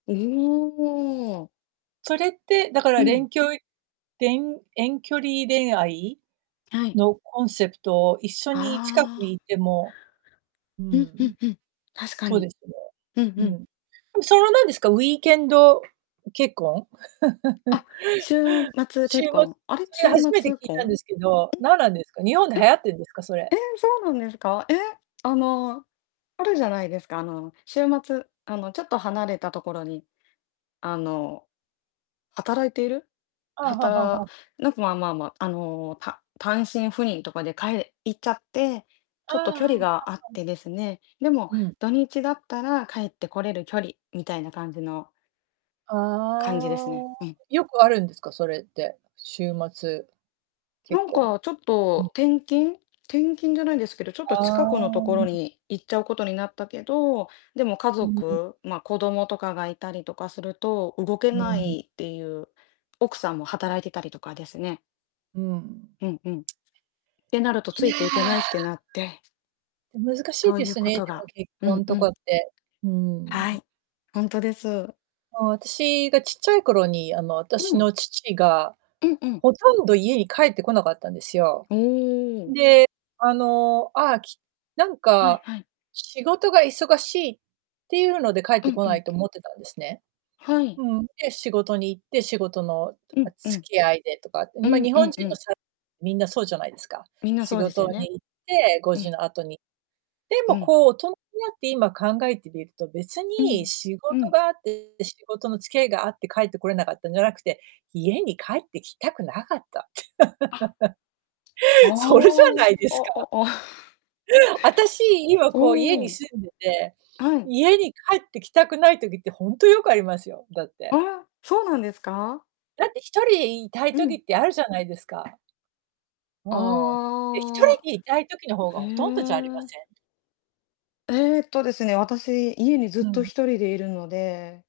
おおおお。それって、だかうら、れん。んきょいれん遠距離恋愛はい。のコンセプトを、一緒に、近くあいあ。てもううん、んうん。んうん。確かそうに。ですね、うんうん。うん、それは、なんですか、ウィーケンド結婚？あ、週末しゅ結うま婚。あれ、それ、週初めて末聞いたん婚、でん、すけど、なんなんですか、日本でえ、流行ってんですか、それ？ええ、そうなんですか。え。あの、あるじゃないですか、あの、週末、あの、ちょっと離れたところに、あの、働いているああ、はははたは。なんかまあまあまあ、あの、た単身赴任とかで帰れ行っちゃって、あちあょあっと距あ、離は、があっはん。てですね、でも、うん。土日だったら帰って来れる距離みたいな感じのああ感じですね。あうあ、ん。よくあるんですか？それって？週末結なん婚。かちょっん。と、転勤転勤じゃないですけどちょっとあ近あ、くのとこうろん。に行っちゃうことになったけど、でも、家うんうん。族、ま、子供とかがいたりとかすると、動けうなん。いっていう奥さんも働いてたりとかですねうん。うんうん。ってなるとついや。いていけないってなって難しいそうでゆうすこね、とでもが結うん婚うとかん。って。うーはん。い。ほんとです。あ、私がちっちゃい頃に、あの、う私ん。の父が、うんうん。ほとんど家に帰ってこなかったんですよ。おお。で、あの、ああ、きなんはいか、はい。仕事が忙しいってゆうので帰っうてんこうなん。いと思ってたんですね。はい。うん、で、仕事に行って、仕事の、うあ、んう付ん。き合いでとか、うま、ん日う本んう人のん。さみんなそうじゃないですか。みんな仕そうです事よにね。行って、ごうじん。の後に。でうも、ん。こう大人になって今考えてみると、別うにん、仕う事ん。があって、仕事の付き合いがあって、帰って来れなかったんじゃなくて、家に帰ってきたくなかったって。あ。ああ、それじゃないですあか？ああ。あたし、今、こう家おにお。住んでて、はい。家に帰ってきたくない時って、ほんとよくありますよ、だってあ、そうなんですか？だって1人、いたいう時ん。ってあるじゃないですか。ふ、うん。で、ひとああ。りでいたい時の方がへほとんどじゃありまえ。せん？えっとですね、私、家にずふっとん。1人でいるので